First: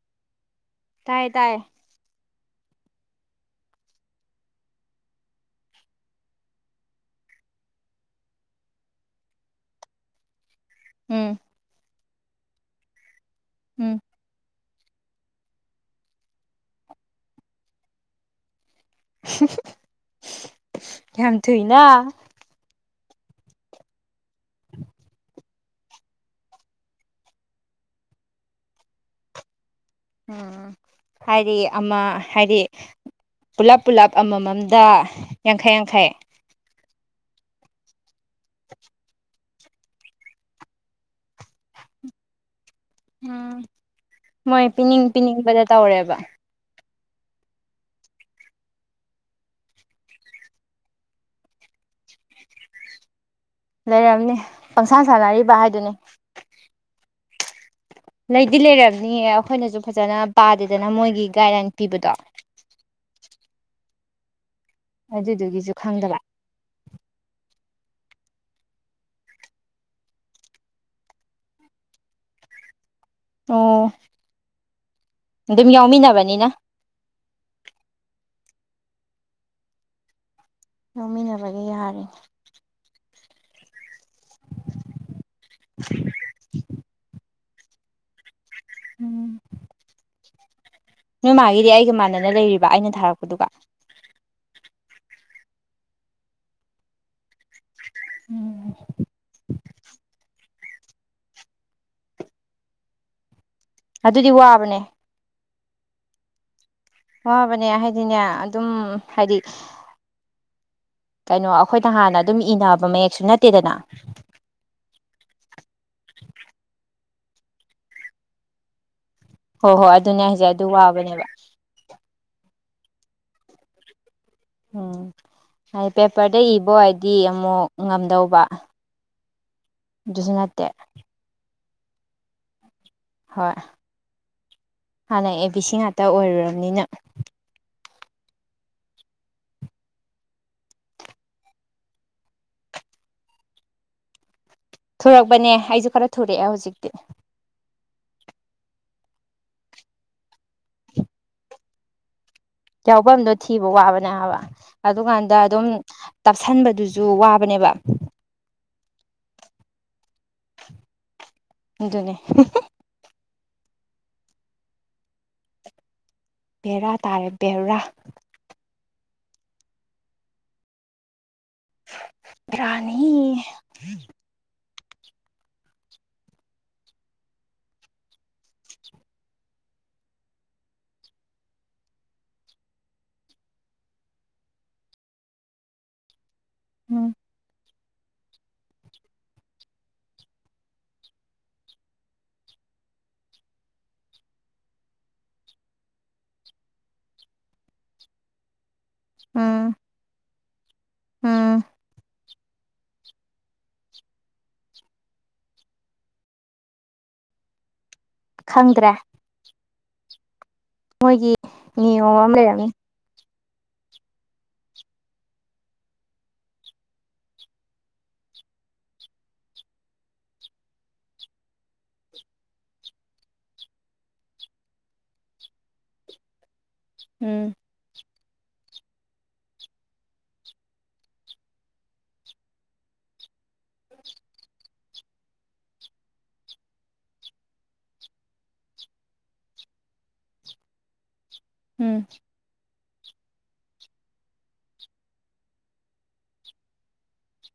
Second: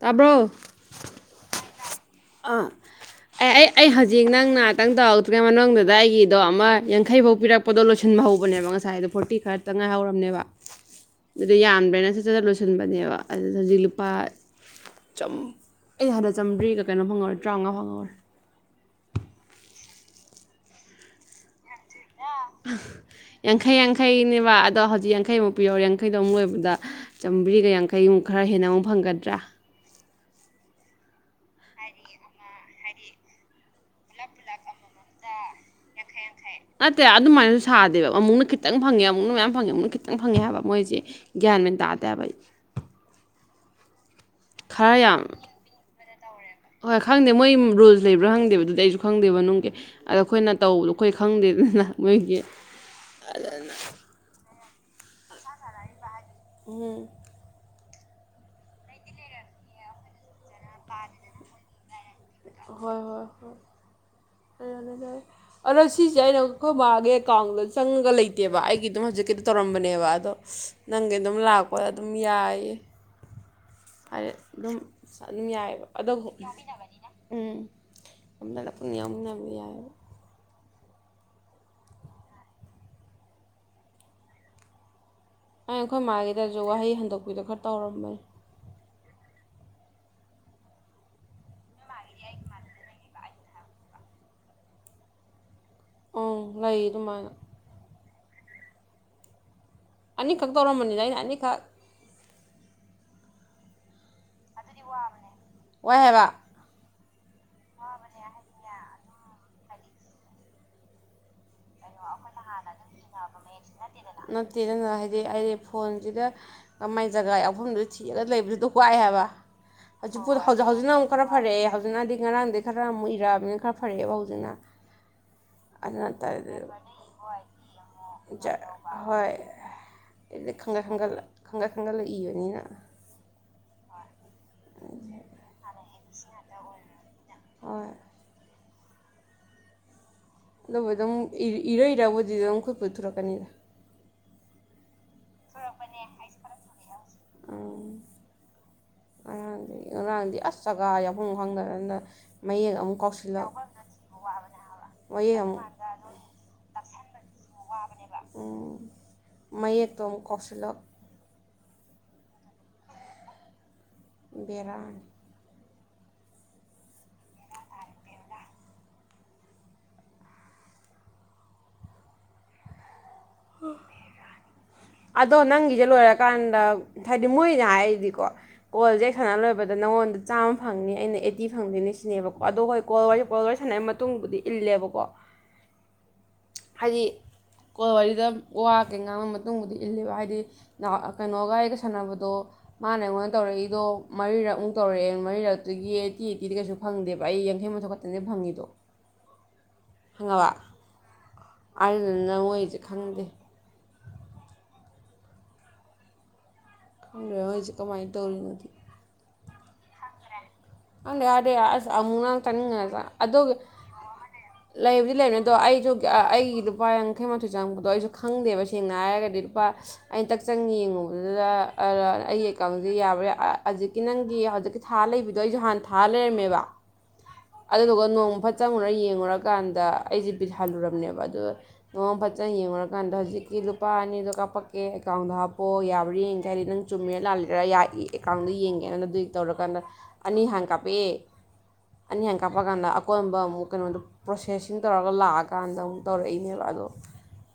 ꯇꯥꯕ꯭ꯔꯣ ꯇꯥꯏꯌꯦ ꯇꯥꯏꯌꯦ ꯑꯥ ꯑꯦ ꯑꯩ ꯑꯩ ꯍꯧꯖꯤꯛ ꯅꯪ ꯉꯍꯥꯛꯇꯪ ꯇꯧꯔꯛꯇ꯭ꯔꯤꯉꯩ ꯃꯅꯨꯡꯗꯨꯗ ꯑꯩꯒꯤꯗꯣ ꯑꯃ ꯌꯥꯡꯈꯩꯐꯧ ꯄꯤꯔꯛꯄꯗꯣ ꯂꯣꯏꯁꯤꯟꯕ ꯍꯧꯕꯅꯦꯕ ꯉꯁꯥꯏꯗꯣ ꯐꯣꯔꯇꯤ ꯈꯔꯇ ꯉꯥꯏꯍꯧꯔꯝꯅꯦꯕ ꯎꯝ ꯑꯗꯨꯗ ꯌꯥꯟꯕꯩꯅ ꯁꯤ ꯐꯖꯅ ꯂꯣꯏꯁꯤꯟꯕꯅꯦꯕ ꯑꯗꯨꯗꯖꯤꯛ ꯎꯝ ꯂꯨꯄꯥ ꯑꯩ ꯍꯥꯟꯅ ꯆꯝꯗꯔꯤꯒ ꯀꯩꯅꯣ ꯐꯪꯉꯧꯔꯦ ꯇꯔꯥꯃꯉꯥ ꯐꯪꯉꯧꯔꯦ ꯌꯥꯝ ꯊꯨꯏꯅ ꯌꯥꯡꯈꯩ ꯌꯥꯡꯈꯩꯅꯦꯕ ꯑꯗꯣ ꯍꯧꯖꯤꯛ ꯌꯥꯡꯈꯩꯃꯨꯛ ꯄꯤꯌꯧꯔꯦ ꯌꯥꯡꯈꯩꯗꯣ ꯑꯃꯨꯛ ꯂꯣꯏꯕꯗ ꯆꯥꯝꯃ꯭ꯔꯤꯒ ꯌꯥꯡꯈꯩꯃꯨꯛ ꯈꯔ ꯍꯦꯟꯅ ꯑꯃꯨꯛ ꯐꯪꯒꯗ꯭ꯔꯥ ꯑꯝ ꯍꯥꯏꯗꯤ ꯑꯃ ꯍꯥꯏꯗꯤ ꯄꯨꯜꯂꯞ ꯄꯨꯜꯂꯞ ꯑꯃꯝꯃꯝꯗ ꯌꯥꯡꯈꯩ ꯌꯥꯡꯈꯩ ꯅꯠꯇꯦ ꯑꯗꯨꯃꯥꯏꯅ ꯁꯥꯗꯦꯕ ꯑꯃꯨꯛꯅ ꯈꯤꯇꯪ ꯐꯪꯉꯦ ꯑꯃꯨꯛꯅ ꯃꯌꯥꯝ ꯐꯪꯉꯦ ꯑꯃꯨꯛꯅ ꯈꯤꯇꯪ ꯐꯪꯉꯦ ꯍꯥꯏꯕ ꯃꯣꯏꯁꯦ ꯒ꯭ꯌꯥꯟ ꯃꯦꯟ ꯇꯥꯗꯦ ꯍꯥꯏꯕ ꯑꯩ ꯎꯝ ꯃꯣꯏ ꯈꯔ ꯄꯤꯅꯤꯡ ꯌꯥꯝ ꯄꯤꯅꯤꯡꯕꯗ ꯇꯧꯔꯦꯕ ꯍꯣꯏ ꯈꯪꯗꯦ ꯃꯣꯏ ꯔꯨꯜꯁ ꯂꯩꯕ꯭ꯔꯥ ꯈꯪꯗꯦꯕ ꯑꯗꯨꯗꯤ ꯑꯩꯁꯨ ꯈꯪꯗꯦꯕ ꯅꯨꯡꯒꯤ ꯑꯗ ꯑꯩꯈꯣꯏꯅ ꯇꯧꯕꯗꯣ ꯑꯩꯈꯣꯏ ꯈꯪꯗꯦ ꯑꯗꯨꯅ ꯃꯣꯏꯒꯤ ꯂꯩꯔꯝꯅꯤ ꯄꯪꯁꯥꯟ ꯁꯥꯟꯅꯔꯤꯕ ꯍꯥꯏꯗꯨꯅꯤ ꯍꯝ ꯂꯩꯗꯤ ꯂꯩꯔꯕꯝꯅꯤꯌꯦ ꯑꯩꯈꯣꯏꯅꯁꯨ ꯐꯖꯅ ꯄꯥꯗꯦꯗꯅ ꯃꯣꯏꯒꯤ ꯒꯥꯏꯗꯂꯥꯏꯟ ꯄꯤꯕꯗꯣ ꯑꯗꯨꯗꯨꯒꯤꯁꯨ ꯈꯪꯗꯕ ꯁꯤꯈ ꯃꯥꯒꯦ ꯀꯥꯎꯪ꯭ꯂꯣꯁ ꯆꯪꯉꯒ ꯂꯩꯇꯦꯕ ꯑꯩꯒꯤ ꯑꯗꯨꯝ ꯍꯧꯖꯤꯛꯀꯤꯗꯤ ꯇꯧꯔꯝꯕꯅꯦꯕ ꯑꯗꯣ ꯅꯪꯒꯤ ꯑꯗꯨꯝ ꯂꯥꯛꯄ ꯑꯗꯨꯝ ꯌꯥꯏ ꯑꯣ ꯑꯗꯨꯝ ꯑꯗꯨꯝ ꯌꯥꯏꯑꯕ ꯑꯣ ꯎꯝ ꯎꯅꯤꯌꯟꯅꯕꯤ ꯌꯥ ꯂꯧꯃꯤꯟꯅꯕꯒꯤ ꯌꯥꯔꯤꯦꯅꯦ ꯑꯩ ꯑꯩꯈꯣꯏ ꯃꯥꯒꯤꯗꯁꯨ ꯋꯥꯍꯩ ꯍꯟꯗꯣꯛꯄꯤꯔꯣ ꯈꯔ ꯇꯧꯔꯝꯃꯦ ꯎꯝ ꯅꯣꯏ ꯃꯥꯒꯤꯗꯤ ꯑꯩꯒ ꯃꯥꯟꯅꯅ ꯂꯩꯔꯤꯕ ꯑꯩꯅ ꯊꯥꯔꯛꯄꯗꯨꯒ ꯑꯪ ꯂꯩ ꯑꯗꯨꯃꯥꯏꯅ ꯎꯝ ꯑꯅꯤꯈꯛ ꯇꯧꯔꯝꯕꯅꯤꯗ ꯑꯩꯅ ꯑꯅꯤꯈꯛ ꯑꯗꯨꯗꯤ ꯋꯥꯕꯅꯦ ꯋꯥꯏꯕ ꯋꯥꯕꯅꯦ ꯍꯥꯏꯗꯤꯅꯦ ꯑꯗꯨꯝ ꯍꯥꯏꯗꯤ ꯀꯩꯅꯣ ꯑꯩꯈꯣꯏꯅ ꯍꯥꯟꯅ ꯑꯗꯨꯝ ꯏꯅꯕ ꯃꯌꯦꯛꯁꯨ ꯅꯠꯇꯦ ꯅꯠꯇꯦꯗꯅ ꯍꯥꯏꯗꯤ ꯑꯩꯗꯤ ꯐꯣꯟꯁꯤꯗ ꯀꯃꯥꯏꯅ ꯇ ꯖꯒꯥ ꯌꯥꯎꯐꯝꯗꯨꯣ ꯊꯤꯔꯒ ꯂꯩꯕꯗꯨꯗꯣ ꯋꯥꯏ ꯍꯥꯏꯕ ꯍꯣꯏ ꯍꯣꯏ ꯑꯗꯨꯅꯦ ꯍꯧꯖꯤꯛ ꯍꯥꯏꯁꯦ ꯑꯗꯨ ꯍꯧꯖꯤꯛ ꯍꯧꯖꯤꯛꯅ ꯑꯃꯨꯛ ꯈꯔ ꯋꯥꯕꯅꯦꯕ ꯐꯔꯛꯑꯦ ꯍꯧꯖꯤꯛꯅꯗꯤ ꯉꯔꯥꯡꯗꯤꯩ ꯈꯔ ꯑꯃꯨꯛ ꯏꯔꯑꯕꯅꯤꯅ ꯈꯔ ꯐꯔꯦꯕ ꯍꯧꯖꯤꯛ ꯎꯝ ꯍꯥꯏꯗꯤ ꯄꯦꯄꯔꯗ ꯏꯕ ꯍꯥꯏꯗꯤ ꯑꯃꯨꯛ ꯉꯝꯗꯧꯕ ꯑꯗꯨꯁꯨ ꯍꯣꯏꯗꯤ ꯅꯠꯇꯦ ꯈꯟꯒꯠ ꯈꯪꯒꯠꯂ ꯈꯪꯒꯠ ꯈꯪꯒꯠꯂꯛ ꯏꯕꯅꯤꯅ ꯍꯣꯏ ꯍꯥꯟꯅ ꯑꯦ ꯕꯤ ꯁꯤ ꯉꯥꯛꯇ ꯑꯣꯏꯔꯨꯔꯕꯅꯤꯅ ꯍꯣꯏ ꯑꯗꯨꯒꯕꯨ ꯑꯗꯨꯝ ꯏꯔꯩ ꯏꯔꯕꯨꯗꯤꯗꯤ ꯑꯗꯨꯝ ꯈꯨꯠꯄꯊꯣꯔꯛꯀꯅꯤꯗ ꯊꯨꯔꯛꯄꯅꯦ ꯑꯩꯁꯨ ꯈꯔ ꯊꯨꯔꯛꯑꯦ ꯍꯧꯖꯤꯛꯇꯤ ꯎꯝ ꯉꯔꯥꯡꯗꯤ ꯉꯔꯥꯡꯗꯤ ꯑꯁ ꯖꯒꯥ ꯌꯥꯎꯐꯝꯨꯡ ꯈꯪꯅꯔꯅ ꯌꯥꯎꯐꯝꯗꯣ ꯊꯤꯕ ꯋꯥꯕꯅꯦ ꯍꯥꯏꯕ ꯑꯗꯨꯀꯥꯟꯗ ꯃꯌꯦꯛ ꯑꯃꯨꯛ ꯑꯗꯨꯝ ꯇꯞꯁꯤꯟꯕꯗꯨꯁꯨ ꯋꯥꯕꯅꯦꯕ ꯎꯝ ꯃꯌꯦꯛꯇꯣ ꯀꯥꯎꯁꯤꯂꯛ ꯑꯗꯨꯖꯅꯦ ꯔꯜ ꯕꯦꯔꯥ ꯇꯥꯔꯦ ꯕꯔꯥ ꯔꯥꯅꯤ ꯍꯝ ꯑꯗꯣ ꯅꯪꯒꯤꯁꯦ ꯂꯣꯏꯔꯀꯥꯟꯗ ꯍꯥꯏꯗꯤ ꯃꯣꯏꯅ ꯍꯥꯏꯔꯤꯗꯤꯀꯣ ꯀꯣꯜꯁꯦ ꯁꯥꯟꯅ ꯂꯣꯏꯕꯗ ꯅꯪꯉꯣꯟꯗ ꯆꯥꯝꯃ ꯐꯪꯅꯤ ꯑꯩꯅ ꯑꯩꯠꯇꯤ ꯐꯪꯗꯣꯏꯅꯦ ꯁꯤꯅꯦꯕꯀꯣ ꯑꯗꯣ ꯍꯣꯏ ꯀꯣꯜ ꯋꯥꯔꯤꯁꯦ ꯀꯣꯜ ꯋꯥꯔꯤ ꯁꯥꯟꯅꯩ ꯃꯇꯨꯡꯕꯨꯗꯤ ꯏꯜꯂꯦꯕꯀꯣ ꯍꯥꯏꯗꯤ ꯎꯝ ꯀꯣ ꯋꯥꯔꯤꯗ ꯋꯥ ꯀꯦ ꯉꯥꯡꯕ ꯃꯇꯨꯡꯕꯨꯗꯤ ꯏꯜꯂꯤꯕ ꯍꯥꯏꯗꯤ ꯀꯩꯅꯣꯒ ꯑꯩꯒ ꯁꯥꯟꯅꯕꯗꯣ ꯃꯥꯅ ꯑꯩꯉꯣꯟꯗ ꯇꯧꯔꯛꯏꯗꯣ ꯃꯔꯤꯔꯛꯃꯨꯛ ꯇꯧꯔꯛꯑꯦ ꯃꯔꯤꯔꯛꯇꯨꯒꯤ ꯑꯩꯠꯇꯤ ꯑꯩꯠꯇꯤꯗ ꯀꯩꯁꯨ ꯐꯪꯗꯦꯕ ꯑꯩ ꯌꯥꯡꯈꯩ ꯃꯊꯣꯛ ꯈꯛꯇꯅꯦꯗꯤ ꯐꯪꯉꯤꯗꯣ ꯎꯝ ꯐꯪꯉꯕ ꯎꯝ ꯑ ꯅ ꯑꯣꯏꯁꯦ ꯈꯪꯗꯦ ꯈꯪꯗꯦ ꯃꯣꯏꯒꯤꯁꯦ ꯀꯃꯥꯏꯅ ꯇꯧꯔꯤꯅꯣꯗꯤ ꯈꯪꯗ꯭ꯔꯦ ꯑꯗ ꯃꯣꯏꯒꯤ ꯌꯥꯗꯦ ꯅꯤꯌꯣꯝ ꯑꯃ ꯃꯨꯅꯅꯥꯜ ꯂꯩꯔꯝꯅꯤ ꯇꯅꯤꯡꯉ ꯑꯗꯨ ꯑꯗꯨ ꯂꯩꯕꯨꯗꯤ ꯂꯩꯕꯅꯤ ꯑꯗꯣ ꯑꯩꯁꯨ ꯑꯩꯒꯤ ꯂꯨꯄꯥ ꯌꯥꯡꯈꯩ ꯃꯥꯊꯣꯏ ꯆꯪꯉꯛꯄꯗꯣ ꯑꯩꯁꯨ ꯈꯪꯗꯦꯕ ꯁꯦꯡꯅ ꯍꯥꯏꯔꯒꯗꯤ ꯂꯨꯄꯥ ꯑꯩꯅ ꯇꯛ ꯆꯪ ꯌꯦꯡꯉꯨꯕꯗꯨꯗ ꯑꯩꯒꯤ ꯑꯦꯀꯥꯎꯟꯁꯤ ꯌꯥꯕ꯭ꯔꯥ ꯍꯧꯖꯤꯛꯀꯤ ꯅꯪꯒꯤ ꯍꯧꯖꯤꯛꯀꯤ ꯊꯥ ꯂꯩꯕ ꯑꯗꯣ ꯑꯩꯁꯨ ꯍꯥꯟꯅ ꯊꯥ ꯂꯩꯔꯝꯃꯦꯕ ꯎꯝ ꯑꯗꯨꯗꯨꯒ ꯅꯣꯡ ꯐꯠ ꯆꯪꯉꯨꯔ ꯌꯦꯡꯉꯨꯔꯀꯥꯟꯗ ꯑꯩꯁꯦ ꯕꯤꯜ ꯍꯜꯂꯨꯔꯕꯅꯦꯕ ꯑꯗꯨ ꯅꯃ ꯐꯖꯅ ꯌꯦꯡꯉꯨꯔꯀꯥꯟꯗ ꯍꯧꯖꯤꯛꯀꯤ ꯂꯨꯄꯥ ꯑꯅꯤꯗꯣ ꯀꯥꯞꯄꯛꯀꯦ ꯑꯦꯀꯥꯎꯟꯗꯣ ꯍꯥꯞꯄꯛꯑꯣ ꯌꯥꯕ꯭ꯔꯥ ꯌꯦꯡ ꯀ ꯍꯥꯏꯗꯤ ꯅꯪ ꯆꯨꯝꯃꯤꯔꯥ ꯂꯥꯜꯂꯤꯔꯥ ꯌꯥꯏ ꯑꯦꯀꯥꯎꯟꯗꯣ ꯌꯦꯡꯉꯦꯅ ꯑꯗꯨꯏꯒꯤ ꯇꯧꯔꯀꯥꯟꯗ ꯑꯅꯤ ꯍꯥꯟꯅ ꯀꯥꯞꯞꯛꯑꯦ ꯎꯝ ꯑꯅꯤ ꯍꯥꯟꯅ ꯀꯥꯞꯄꯛꯀꯥꯟꯗ ꯑꯀꯣꯟꯕ ꯑꯃꯨꯛ ꯀꯩꯅꯣꯗꯣ ꯄ꯭ꯔꯣꯁꯦꯁꯤꯡ ꯇꯧꯔꯒ ꯂꯥꯛꯑꯀꯥꯟꯗ ꯑꯃꯨꯛ ꯇꯧꯔꯛꯏꯅꯦꯕ ꯑꯗꯣ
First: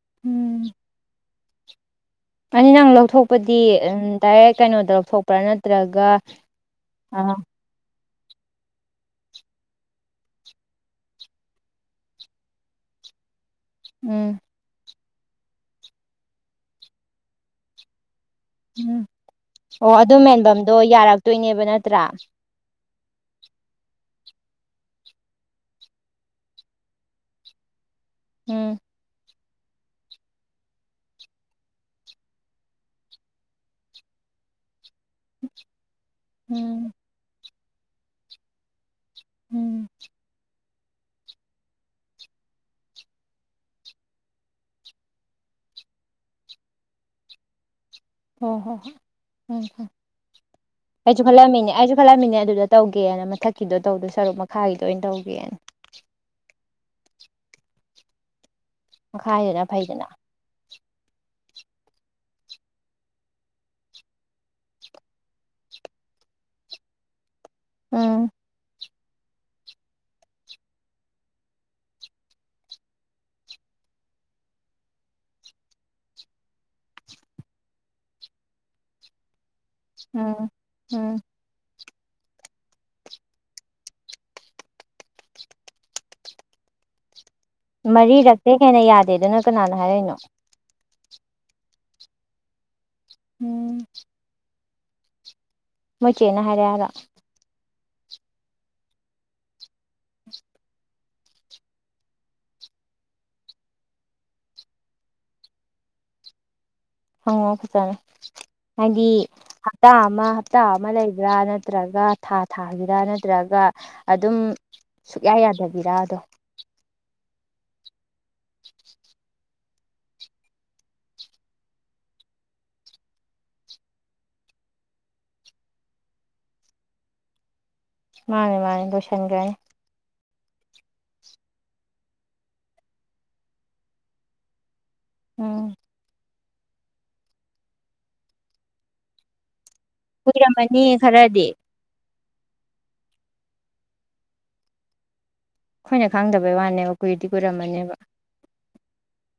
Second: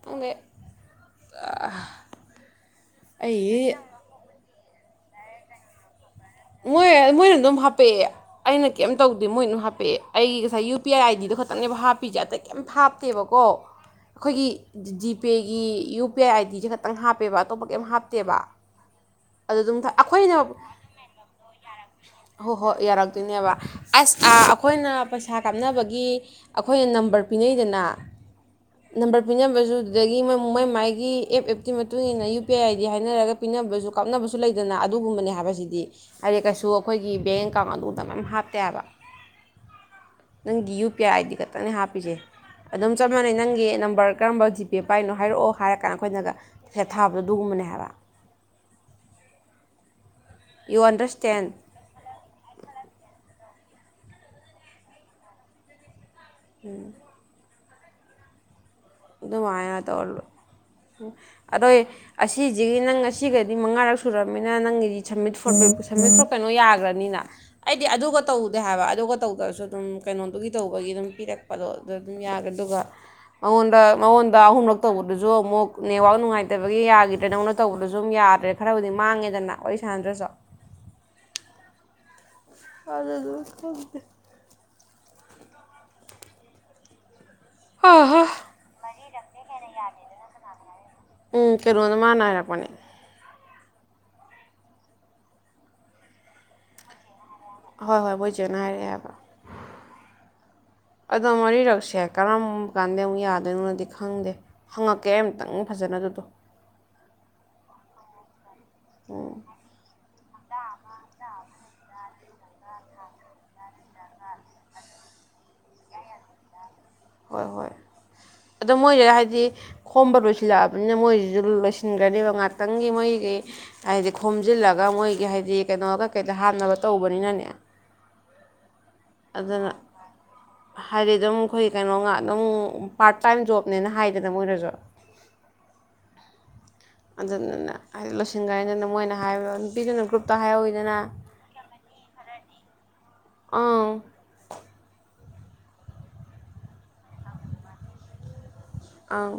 ꯈꯡꯗꯦ ꯎꯝ ꯑꯥ ꯑꯅꯤ ꯅꯪ ꯂꯧꯊꯣꯛꯄꯗꯤ ꯗꯥꯏꯔꯦꯛ ꯀꯩꯅꯣ ꯇꯧꯔ ꯊꯣꯛꯄ꯭ꯔꯥ ꯅꯠꯇ꯭ꯔꯒ ꯃꯣꯏ ꯑ ꯃꯣꯏꯅ ꯑꯗꯨꯝ ꯍꯥꯄꯛꯑꯦ ꯑꯩꯅ ꯀꯩꯝ ꯇꯧꯗꯦ ꯃꯣꯏꯅꯝ ꯍꯥꯞꯄꯛꯑꯦ ꯑꯩꯒꯤ ꯉꯁꯥꯏ ꯌꯨ ꯄꯤ ꯑꯥꯏ ꯑꯥꯏ ꯗꯤꯗꯣ ꯈꯛꯇꯪꯅꯦꯕ ꯍꯥꯞꯄꯤꯁꯦ ꯑꯇꯩ ꯀꯩꯝꯇ ꯍꯥꯞꯇꯦꯕꯀꯣ ꯎꯝ ꯑꯩꯈꯣꯏꯒꯤ ꯖꯤ ꯄꯦꯒꯤ ꯌꯨ ꯄꯤ ꯑꯥꯏ ꯑꯥꯏꯗꯤꯁꯦ ꯈꯛꯇꯪ ꯍꯥꯞꯄꯦꯕ ꯑꯇꯣꯞꯄ ꯀꯩꯝ ꯍꯥꯞꯇꯦꯕ ꯎꯝ ꯑꯗꯨ ꯑꯗꯨꯝ ꯑꯣ ꯑꯗꯨ ꯑꯩꯈꯣꯏꯅ ꯃꯦꯟꯐꯝꯗꯣ ꯌꯥꯔꯛꯇꯣꯏꯅꯦꯕ ꯅꯠꯇ꯭ꯔꯥ ꯑꯗꯨꯏꯅꯦꯕ ꯑꯁ ꯑꯩꯈꯣꯏꯅ ꯄꯩꯁꯥ ꯀꯥꯞꯅꯕꯒꯤ ꯑꯩꯈꯣꯏꯅ ꯅꯝꯕꯔ ꯄꯤꯅꯩꯗꯅ ꯎꯝ ꯅꯝꯕꯔ ꯄꯤꯅꯕꯁꯨ ꯑꯗꯨꯗꯒꯤ ꯃꯥꯏ ꯃꯥꯏꯒꯤ ꯑꯦꯞ ꯑꯦꯞꯀꯤ ꯃꯇꯨꯡ ꯏꯟꯅ ꯌꯨ ꯄꯤ ꯑꯥꯏ ꯑꯥꯏꯗꯤ ꯍꯥꯏꯅꯔꯒ ꯄꯤꯅꯕꯁꯨ ꯀꯞꯅꯕꯁꯨ ꯂꯩꯗꯅ ꯑꯗꯨ ꯑꯗꯨꯒꯨꯝꯕꯅꯦ ꯍꯥꯏꯕꯁꯤꯗꯤ ꯍꯥꯏꯗꯤ ꯀꯩꯁꯨ ꯎꯝ ꯑꯩꯈꯣꯏꯒꯤ ꯕꯦꯡ ꯀꯥꯉ ꯑꯗꯨꯗꯅ ꯍꯥꯇꯦꯕ ꯎꯝ ꯅꯪꯒꯤ U P I I D ꯈꯛꯇꯪꯅꯦ ꯍꯥꯞꯄꯤꯁꯦ ꯑꯗꯨꯝ ꯆꯞ ꯃꯥꯟꯅꯩ ꯅꯪꯒꯤ ꯅꯝꯕꯔ ꯀꯔꯝꯕ ꯖꯤꯄꯦ ꯄꯥꯏꯔꯤꯅꯣ ꯍꯥꯏꯔꯛꯑꯣ ꯍꯥꯏꯔ ꯀꯥꯟꯗ ꯑꯩꯈꯣꯏꯅꯒꯦ ꯊꯥꯕꯗꯣ ꯑꯗꯨꯒꯒꯨꯝꯕꯅꯦ ꯍꯥꯏꯕ ꯍ ꯍꯣ ꯍ ꯎꯝ ꯍ ꯌꯨ ꯑꯩꯁꯨ ꯑꯟꯗꯔꯁꯇꯦꯟ ꯈꯜꯂꯝꯃꯤꯅꯦ ꯑꯩꯁꯨ ꯈꯜꯂꯝꯃꯤꯅꯦ ꯑꯗꯨꯗ ꯇꯧꯒꯦꯅ ꯃꯊꯛ ꯀꯗꯣ ꯇꯧꯗꯣ ꯁꯔꯨꯛ ꯃꯈꯥꯒꯤꯗꯣ ꯑꯣꯏꯅ ꯇꯧꯒꯦꯅ ꯎꯝ ꯃꯈꯥꯏꯗꯅ ꯐꯩꯗꯅ ꯑꯗꯣꯏ ꯑꯁꯤꯖꯤꯒꯤ ꯅꯪ ꯑꯁꯤꯒꯗꯤ ꯃꯉꯥꯔꯛ ꯁꯨꯔꯃꯝꯅꯤꯅ ꯅꯪꯒꯤꯗꯤ ꯁꯃꯤꯠ ꯐꯣ ꯁꯃꯤꯠ ꯐꯣꯔ ꯀꯩꯅꯣ ꯌꯥꯒ꯭ꯔꯅꯤꯅ ꯑꯩꯗꯤ ꯑꯗꯨꯒ ꯎꯝ ꯇꯧꯗꯦ ꯍꯥꯏꯕ ꯑꯗꯨꯒ ꯇꯧꯗ꯭ꯔꯁꯨ ꯑꯗꯨꯝ ꯀꯩꯅꯣꯗꯨꯒꯤ ꯇꯧꯕꯒꯤ ꯑꯗꯨꯝ ꯄꯤꯔꯛꯄꯗꯣ ꯑꯗꯨ ꯑꯗꯨꯝ ꯌꯥꯒ꯭ꯔꯗꯨꯕ ꯃꯉꯣꯟ ꯗ ꯅꯉꯣꯟꯗ ꯑꯍꯨꯝꯂꯛ ꯇꯧꯕꯗꯨꯁꯨ ꯑꯃꯨꯛ ꯅꯦꯠꯋꯥꯛ ꯅꯨꯡꯉꯥꯏꯇꯕꯒꯤ ꯌꯥꯒꯤꯗ꯭ꯔꯦ ꯅꯉꯣꯟꯗ ꯇꯧꯕꯗꯨꯁꯨ ꯑꯗꯨꯝ ꯌꯥꯗ꯭ꯔꯦ ꯈꯔꯕꯨꯗꯤ ꯃꯥꯡꯉꯦꯗꯅ ꯋꯥꯔꯤ ꯁꯥꯟꯅꯗ꯭ꯔꯁꯨ ꯎꯝ ꯎꯝ ꯑꯗ ꯗꯨꯝ ꯈꯪꯗꯦ ꯃꯔꯤꯔꯛꯇꯩ ꯍꯦꯟꯅ ꯌꯥꯗꯦꯗꯨꯅ ꯀꯅꯥꯅ ꯍꯥꯏꯔꯏꯅꯣ ꯎꯝ ꯀꯩꯔꯣꯗ ꯃꯥꯅꯥ ꯍꯥꯏꯔꯛꯄꯅꯦ ꯎꯝ ꯃꯣꯏ ꯆꯦ ꯅ ꯍꯥꯏꯔꯛꯑꯦ ꯍꯥꯏꯔꯣ ꯍꯣꯏ ꯍꯣꯏ ꯃꯣꯏꯆꯦꯅ ꯍꯥꯏꯔꯛꯑꯦ ꯍꯥꯏꯕ ꯑꯗꯣ ꯃꯔꯤꯔꯛꯁꯦ ꯀꯔꯝ ꯀꯥꯟꯗꯩ ꯑꯃꯨꯛ ꯌꯥꯗꯣꯏꯅꯣꯗꯤ ꯈꯪꯗꯦ ꯍꯪꯉꯛꯀꯦ ꯑꯝꯇꯪ ꯐꯖꯅ ꯑꯗꯨꯗꯣ ꯍꯪꯉꯣ ꯐꯖꯅ ꯍꯥꯏꯗꯤ ꯍꯞꯇꯥ ꯑꯃ ꯍꯞꯇꯥ ꯑꯃ ꯂꯩꯕ꯭ꯔꯥ ꯅꯠꯇ꯭ꯔꯒ ꯊꯥ ꯊꯥꯒꯤꯔꯥ ꯅꯠꯇ꯭ꯔꯒ ꯑꯗꯨꯝ ꯁꯨꯛꯌꯥ ꯌꯥꯗꯕꯤꯔꯥ ꯑꯗꯣ ꯍꯣꯏ ꯍꯣꯏ ꯑꯗꯣ ꯃꯣꯏꯁꯦ ꯍꯥꯏꯗꯤ ꯈꯣꯝꯕ ꯂꯣꯏꯁꯤꯜꯂꯛꯑꯕꯅꯤꯅ ꯃꯣꯏꯖꯤꯁꯨ ꯂꯣꯏꯁꯤꯟꯒ꯭ꯔꯅꯦꯕ ꯉꯥꯛꯇꯪꯒꯤ ꯃꯣꯏꯒꯤ ꯍꯥꯏꯗꯤ ꯈꯣꯝꯖꯤꯜꯂꯒ ꯃꯣꯏꯒꯤ ꯍꯥꯏꯗꯤ ꯀꯩꯅꯣꯒꯀꯩꯗ ꯍꯥꯞꯅꯕ ꯇꯧꯕꯅꯤꯅꯅꯦ ꯃꯥꯅꯦ ꯃꯥꯅꯦ ꯂꯣꯏꯁꯟꯒ꯭ꯔꯅꯤ ꯑꯗꯨꯅ ꯍꯥꯏꯗꯤ ꯑꯗꯨ ꯑꯩꯈꯣꯏ ꯀꯩꯅꯣ ꯉꯥ ꯑꯗꯨꯝ ꯄꯥꯔꯠ ꯇꯥꯏꯝ ꯖꯣꯕꯅꯦꯅ ꯍꯥꯏꯗꯅ ꯃꯣꯏꯅꯁꯨ ꯑꯝ ꯑꯗꯨꯗꯨꯅ ꯍꯥꯏꯗꯤ ꯂꯣꯏꯁꯤꯟꯒ꯭ꯔꯅꯤꯅ ꯃꯣꯏꯅ ꯍꯥꯏꯕ ꯅꯨꯄꯤꯗꯨꯅ ꯒ꯭ꯔꯨꯞꯇ ꯀꯨꯏꯔꯝꯃꯅꯤ ꯍꯥꯏꯍꯧꯋꯤꯗꯅ ꯈꯔꯗꯤ ꯑꯪ ꯑꯩꯈꯣꯏꯅ ꯈꯪꯗꯕꯩ ꯋꯥꯅꯦꯕ ꯀꯨꯏꯗꯤ ꯀꯨꯏꯔꯝꯃꯅꯦꯕ ꯑꯪ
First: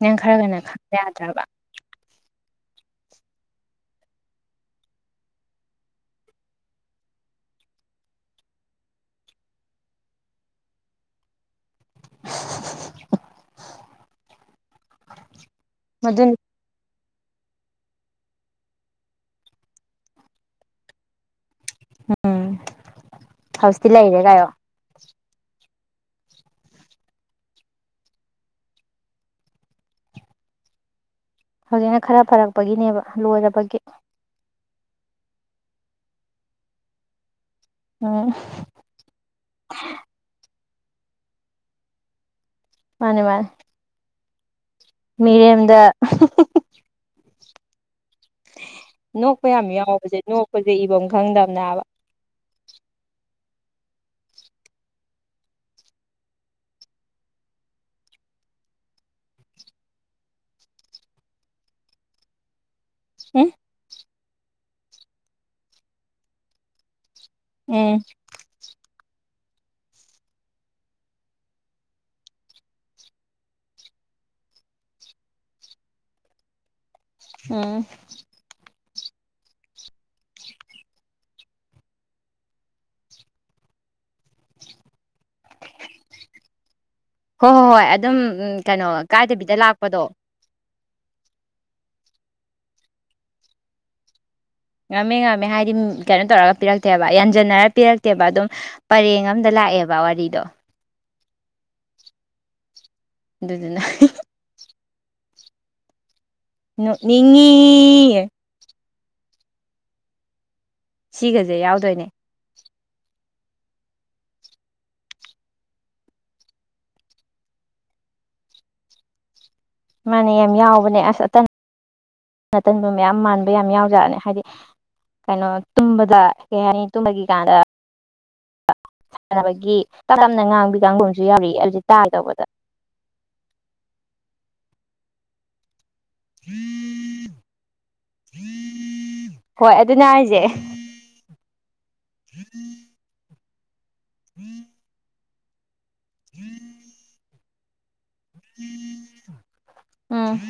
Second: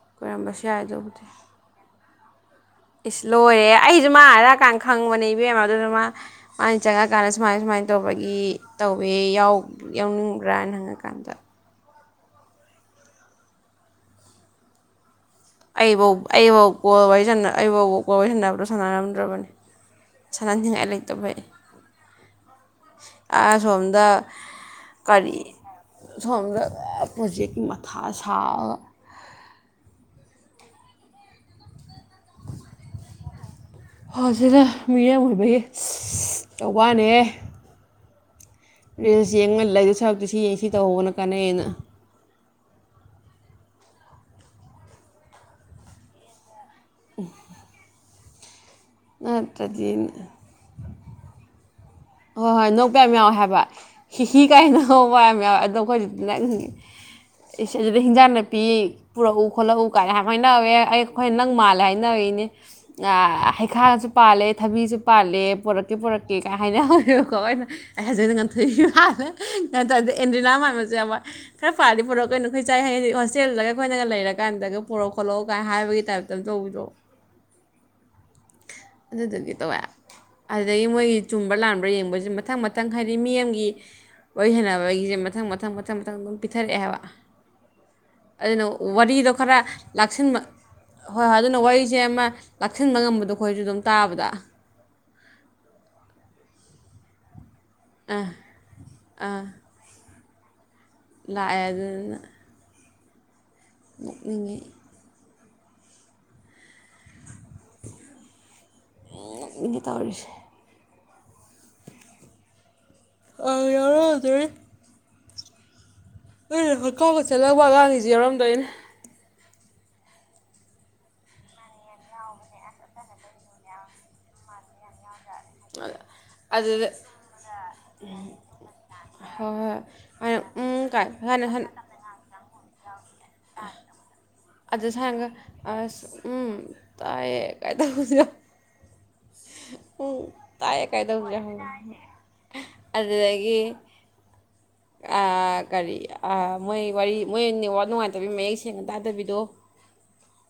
ꯅꯪ ꯈꯔ ꯉꯟꯅ ꯀꯨꯏꯔꯝꯕꯁꯨ ꯌꯥꯏ ꯈꯪꯕ ꯑꯗꯨꯕꯨꯗꯤ ꯌꯥꯗ꯭ꯔꯕ ꯏꯁ ꯂꯣꯏꯔꯦ ꯑꯩꯁꯨ ꯃꯥ ꯍꯥꯏꯔꯛꯑꯀꯥꯟꯗ ꯈꯪꯕꯅꯦ ꯏꯕꯦꯝꯃ ꯑꯗꯨꯅ ꯃꯥ ꯃꯥꯅ ꯆꯪꯉꯛꯀꯥꯟꯗ ꯁꯨꯃꯥꯏ ꯁꯨꯃꯥꯏꯅ ꯇꯧꯕꯒꯤ ꯇꯧꯋꯦ ꯌꯥꯎꯅꯤꯡꯕ꯭ꯔꯅ ꯍꯪꯉꯀꯥꯟꯗ ꯑꯟꯏꯟꯇꯦꯜꯂꯤꯖꯤꯕꯜ ꯑꯩꯕꯧ ꯑꯩꯕꯧ ꯀꯣꯜ ꯋꯥꯔꯤ ꯑꯩꯕꯨ ꯀꯣꯜ ꯋꯥꯔꯤ ꯁꯟꯅꯕꯗꯣ ꯁꯥꯟꯅꯔꯝꯗ꯭ꯔꯕꯅꯤ ꯁꯥꯟꯅꯍꯟꯅꯤꯡꯉꯥꯏ ꯂꯩꯇꯕꯩ ꯍꯧꯖꯤꯛꯇꯤ ꯑꯁꯣꯝꯗ ꯂꯩꯔꯦ ꯀꯥꯏꯌꯣ ꯀꯔꯤ ꯁꯣꯝꯗ ꯍꯦ ꯄ꯭ꯔꯣꯖꯦꯛꯀꯤ ꯃꯊꯥ ꯁꯥꯕꯒ ꯍꯧꯖꯤꯛꯅ ꯈꯔ ꯐꯔꯛꯄꯒꯤꯅꯦꯕ ꯂꯣꯏꯔꯕꯒꯤ ꯍꯧꯖꯤꯛꯅ ꯃꯤꯔꯦꯝ ꯑꯣꯏꯕꯒꯤ ꯇꯧꯕ꯭ꯨꯋꯥ ꯅꯤꯍꯦ ꯑꯝ ꯔꯤꯜꯁ ꯌꯦꯡꯉ ꯂꯩꯗꯣꯏ ꯁꯔꯨꯛꯇꯤ ꯁꯤ ꯌꯦꯡ ꯁꯤ ꯇꯧꯍꯧꯕꯅ ꯀꯥꯟꯅꯩ ꯌꯦꯅ ꯃꯥꯅꯦ ꯃꯥꯅꯦ ꯃꯤꯔꯦꯝꯗ [inaudible] ꯅꯣꯛꯄ ꯌꯥꯝ ꯅꯠꯇ꯭ꯔꯗꯤ ꯌꯥꯎꯕꯁꯦ ꯅꯣꯛꯄꯁꯦ ꯏꯕꯝ ꯈꯪꯗꯝꯕꯅꯦꯕ ꯍꯣꯏ ꯍꯣꯏ ꯅꯣꯛꯄ ꯌꯥꯝ ꯌꯥꯎꯋꯦ ꯍꯥꯏꯕ ꯍꯤꯍꯤ ꯀꯥꯏꯅ ꯅꫭꯛꯄ ꯋꯥꯅꯤꯗ ꯑꯗꯣ ꯑꯩꯈꯣꯏꯗꯤ ꯅꯪ ꯑꯁꯤꯁꯤꯗ ꯍꯤꯟꯖꯥꯡ ꯅꯥꯄꯤ ꯄꯨꯔꯛꯎ ꯈꯣꯠꯂꯛꯎ ꯀꯥꯏꯅ ꯍꯥꯏꯅꯧꯋꯦ ꯑꯩ ꯑꯩꯈꯣꯏ ꯅꯪ ꯃꯥꯜꯂꯦ ꯍꯥꯏꯅ ꯏꯅꯦ ꯎꯝ ꯑ ꯍꯩꯈꯥ ꯄꯥꯜꯂꯦ ꯊꯕꯤꯁꯨ ꯄꯥꯜꯂꯦ ꯄꯣꯔꯛꯀꯦ ꯄꯣꯔꯛꯀꯦ ꯀꯥꯏ ꯍꯥꯏꯅ ꯀꯋꯥꯏꯅ ꯎꯝ ꯑꯩ ꯍꯥꯏꯖꯣꯏꯅ ꯉꯥꯟ ꯊꯣꯏꯏ ꯅꯠꯇ꯭ꯔꯗꯤ ꯑꯦꯟꯗ꯭ꯔꯤꯅꯥ ꯃꯥꯟꯕꯁꯦ ꯈꯔ ꯐꯥꯔꯗꯤ ꯄꯨꯣꯔꯛꯑꯣ ꯀꯩꯅꯣ ꯑꯩꯈꯣꯏꯁꯥꯏ ꯍꯌꯦꯡ ꯍꯣꯁꯇꯦꯜꯗꯒ ꯑꯩꯈꯣꯏꯅꯒ ꯂꯩꯔꯀꯥꯟꯗꯒ ꯄꯨꯔꯛꯑꯣ ꯈꯣꯠꯂꯛꯑꯣ ꯀꯥꯏꯅ ꯍꯥꯏꯕꯒꯤ ꯇꯥꯏꯞꯇ ꯇꯧꯕꯤꯔꯛꯑꯣ ꯎꯝ ꯑꯗꯨꯗꯒꯤ ꯇꯧꯋꯦ ꯑꯗꯨꯗꯒꯤ ꯃꯣꯏ ꯆꯨꯝꯕ ꯂꯥꯟ ꯌꯦꯡꯕꯁꯦ ꯃꯊꯪ ꯃꯊꯪ ꯍꯥꯏꯗꯤ ꯃꯤꯌꯥꯝꯒꯤ ꯑꯣꯏꯍꯟꯅꯕꯒꯤꯁꯦ ꯃꯊꯪ ꯃꯊꯪ ꯃꯊꯪ ꯃꯊꯪ ꯑꯗꯨꯝ ꯄꯤꯊꯔꯛꯑꯦ ꯍꯥꯏꯕ ꯍꯣꯏ ꯍꯣꯏ ꯍꯣꯏ ꯑꯗꯨꯝ ꯑꯗꯨꯅ ꯀꯩꯅꯣ ꯋꯥꯔꯤꯗꯣ ꯀꯥꯏꯗꯕꯤꯗ ꯈꯔ ꯂꯥꯛꯄꯗꯣ ꯂꯥꯛꯁꯤꯟꯕ ꯍꯣꯏ ꯍꯣꯏ ꯑꯗꯨꯅ ꯋꯥꯔꯤꯁꯦ ꯑꯃ ꯂꯥꯛꯁꯤꯟꯕ ꯉꯝꯕꯗꯣ ꯑꯩꯈꯣꯏꯁꯨ ꯑꯗꯨꯝ ꯇꯥꯕꯗ ꯉꯝꯃꯦ ꯉꯝꯃꯦ ꯍꯥꯏꯗꯤ ꯀꯩꯅꯣ ꯇꯧꯔꯒ ꯄꯤꯔꯛꯇꯦꯕ ꯌꯥꯟꯁꯤꯟꯅꯔ ꯄꯤꯔꯛꯇꯦꯕ ꯑꯥ ꯑꯗꯨꯝ ꯄꯔꯦꯡ ꯑꯃꯗ ꯂꯥꯛꯑꯦꯕ ꯋꯥꯔꯤ ꯗ ꯂꯥꯛꯑ ꯑꯗꯨ ꯑꯗꯨꯗꯨꯅ ꯅꫭꯛ ꯅꯤꯡꯉꯤ ꯃꯤꯅ ꯇꯧꯔꯤꯁꯦ ꯁꯤꯒꯁꯦ ꯌꯥꯎꯗꯣꯏꯅꯦ ꯑ ꯌꯥꯧꯔꯣ ꯑꯗꯨꯖꯔꯦ ꯍ ꯍꯠ ꯀꯥꯎꯒ ꯆꯠꯂꯕ ꯉꯥꯡꯂꯤꯁꯤ ꯌꯥꯎꯔꯝꯗꯣꯏꯅꯦ ꯃꯥꯅꯦ ꯌꯥꯝ ꯌꯥꯎꯕꯅꯦ ꯑꯁ ꯑꯇꯟ ꯑꯇꯟꯕ ꯃꯌꯥꯝ ꯃꯥꯟꯕ ꯌꯥꯝ ꯌꯥꯎꯖꯠꯅꯦ ꯍꯥꯏꯗꯤ ꯀꯩꯅꯣ ꯇꯨꯝꯕꯗ ꯀꯩ ꯑꯗꯨꯗ ꯍꯥꯏꯅꯤ ꯇꯨꯝꯕꯒꯤ ꯀꯥꯟꯗ ꯍꯣꯏ ꯍꯣꯏ ꯁꯥꯟꯅꯕꯒꯤ ꯍꯣꯏ ꯑꯩꯅ ꯇꯔꯝꯅ ꯉꯥꯡꯕꯤ ꯎꯝ ꯀꯥꯏ ꯀꯥꯡꯈꯨꯝꯁꯨ ꯌꯥꯔꯤꯑ ꯍꯧꯖꯤꯠ ꯇꯥꯒꯗꯧꯕꯗ ꯑꯗꯨꯗ ꯁꯥꯏꯒ ꯎꯝ ꯇꯥꯏꯌꯦ ꯀꯥꯏꯗꯁꯤꯔꯣ ꯍꯣꯏ ꯑꯗꯨꯅꯦ ꯎꯝ ꯍꯥꯏꯁꯦ ꯇꯥꯏ ꯀꯥꯏꯗ ꯇꯧꯕꯥ ꯌꯥꯍꯧ ꯑꯗꯨ ꯗꯒꯤ ꯎꯝ ꯀꯔꯤ ꯑ ꯃꯣꯏ ꯋꯥꯔꯤ ꯃꯣꯏꯅꯤ ꯋꯥꯅꯨꯡꯉ ꯌꯥꯕꯤ ꯃꯌꯦꯛ ꯁꯦꯡꯅ ꯇꯥꯗꯕꯤꯗꯣ ꯎꯝ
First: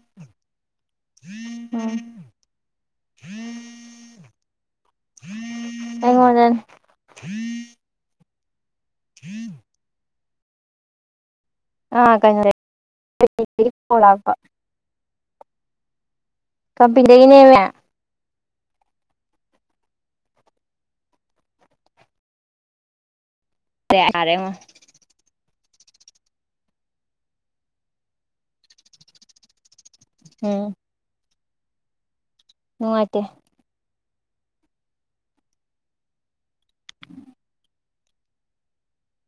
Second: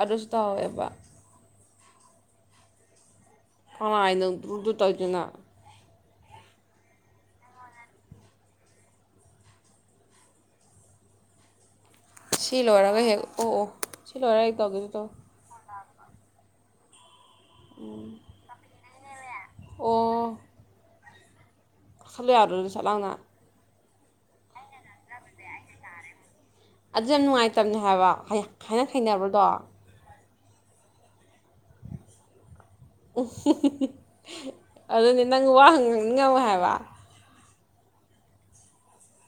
ꯑꯗꯨꯁꯨ ꯇꯧꯋꯦꯕ ꯎꯝ ꯀꯅꯥꯏꯗ ꯗꯨ ꯗꯨ ꯇꯧꯗꯨꯅ ꯍꯝ ꯍꯝ [unintelligible] ꯑꯥ ꯁꯤ ꯀꯩꯅꯣꯗꯒꯤ ꯂꯣꯏꯔꯒ ꯍꯦꯛ ꯑꯣ ꯑꯣ ꯐꯣꯟ ꯁꯤ ꯂꯥꯛꯄ ꯂꯣꯏꯔꯒ ꯍꯦꯛ ꯇꯧꯒꯦ ꯇꯧ ꯀꯕꯤ ꯗꯩꯅꯦꯃꯦ ꯑꯣ ꯁꯠꯂꯨ ꯌꯥꯗ꯭ꯔꯣ ꯅꯪꯖꯨ [unintelligible] ꯁꯠ ꯂꯥꯎꯅ ꯇꯌꯥꯔꯦꯉꯣ [unintelligible] ꯑꯗꯨ ꯌꯥꯝ ꯅꯨꯡꯉꯥꯏꯇꯝꯅꯦ ꯍꯥꯏꯕ ꯍꯥꯏꯅ ꯁꯤꯡꯅꯕꯗꯣ [unintelligible] ꯍꯝ inaudible ꯏ ꯍꯤ ꯍꯤ ꯍꯤ ꯑꯗꯨꯅꯦ ꯅꯪ ꯋꯥꯍꯪꯉꯉꯝꯃꯣꯏ [unintelligible] ꯍꯥꯏꯕ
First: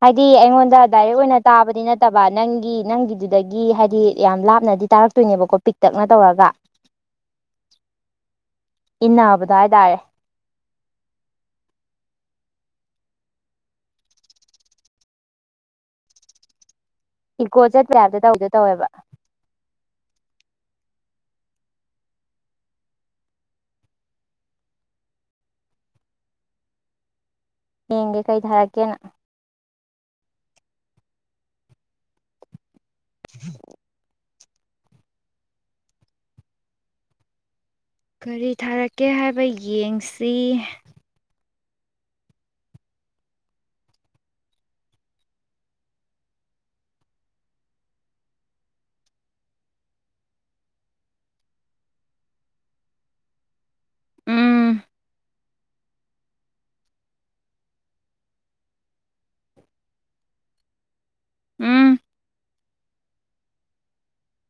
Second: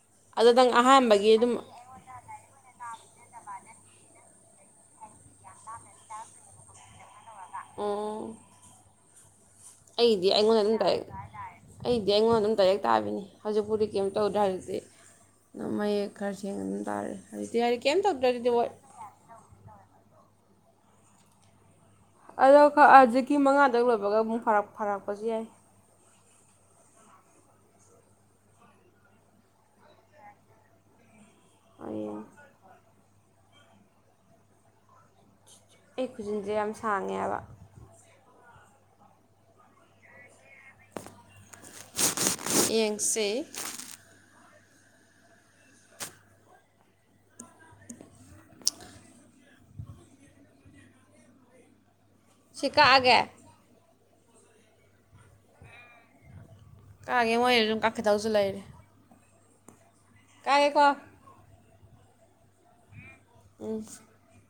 ꯍꯥꯏꯗꯤ ꯑꯗꯣ ꯅꯪ ꯑꯩꯉꯣꯟꯗ ꯗꯥꯏꯔꯦꯛ ꯑꯍꯥꯟꯕꯒꯤ ꯑꯣꯏꯅ ꯑꯗꯨꯝ ꯇꯥꯕꯗꯤ ꯅꯠꯇꯕ ꯅꯪꯒꯤ ꯅꯪꯒꯤ ꯑꯗꯨꯗꯒꯤ ꯍꯥꯏꯗꯤ ꯌꯥꯝ ꯂꯥꯞꯅꯗꯤ ꯇꯥꯔꯛꯇꯣꯏꯅꯦꯕꯀꯣ ꯄꯤꯛꯇꯛꯅ ꯇꯧꯔꯒ ꯑꯣ ꯏꯟꯅꯥꯕ ꯑꯩꯗꯤ ꯑꯩꯉꯣꯟꯗ ꯑꯗꯨꯝ ꯗꯥꯑꯦ [unintelligible] ꯑꯩꯗꯤ ꯑꯩꯉꯣꯟꯗ ꯑꯗꯨꯝ ꯗꯥꯏꯔꯦꯛ ꯇꯥꯕꯤꯅꯤ ꯍꯧꯖꯤꯛꯄꯨꯗꯤ ꯀꯩꯝ ꯇꯧꯗꯦ ꯍꯥꯏꯔꯗꯤ ꯃꯌꯦꯛ ꯈꯔ ꯁꯦꯡꯅ ꯇꯔꯦ ꯍꯧꯖꯤꯛꯇꯤ ꯏꯀꯣ ꯑꯩ ꯀꯩꯝ ꯆꯠꯄ ꯍꯥꯏꯕꯗ ꯇꯧꯗ꯭ꯔꯦ ꯇꯧꯗꯣ ꯍꯧꯖꯤꯛꯇꯤ ꯋꯣꯏ ꯇꯧꯋꯦꯕ ꯑꯗꯣ ꯈꯔ ꯍꯧꯖꯤꯛꯀꯤ ꯃꯉꯥꯗ ꯂꯣꯏꯕꯒ ꯑꯃꯨꯛ ꯐꯥꯔꯛ ꯐꯥꯔꯛꯄꯁꯨ ꯌꯥꯏ ꯌꯦꯡꯒꯦ ꯀꯩ ꯊꯥꯔꯛꯀꯦꯅ ꯑ [unintelligible] ꯎ [inaudible] ꯑꯩ ꯈꯨꯖꯤꯟꯁꯦ ꯌꯥꯝ ꯁꯥꯡꯉꯦꯕ ꯀꯔꯤ ꯊꯥꯔꯛꯀꯦ ꯍꯥꯏꯕ ꯌꯦꯡꯁꯤ ꯌꯦꯡ ꯁꯤ ꯁꯤ ꯀꯥꯛꯑꯒꯦ ꯎꯝ ꯀꯛꯑꯒꯦ ꯃꯣꯏꯅꯁꯨ ꯑꯗꯨꯝ ꯀꯛꯈꯤꯗꯧꯁꯨ ꯂꯩꯔꯦ ꯀꯛꯑꯒꯦꯀꯣ ꯎꯝ ꯎꯝ [inaudible]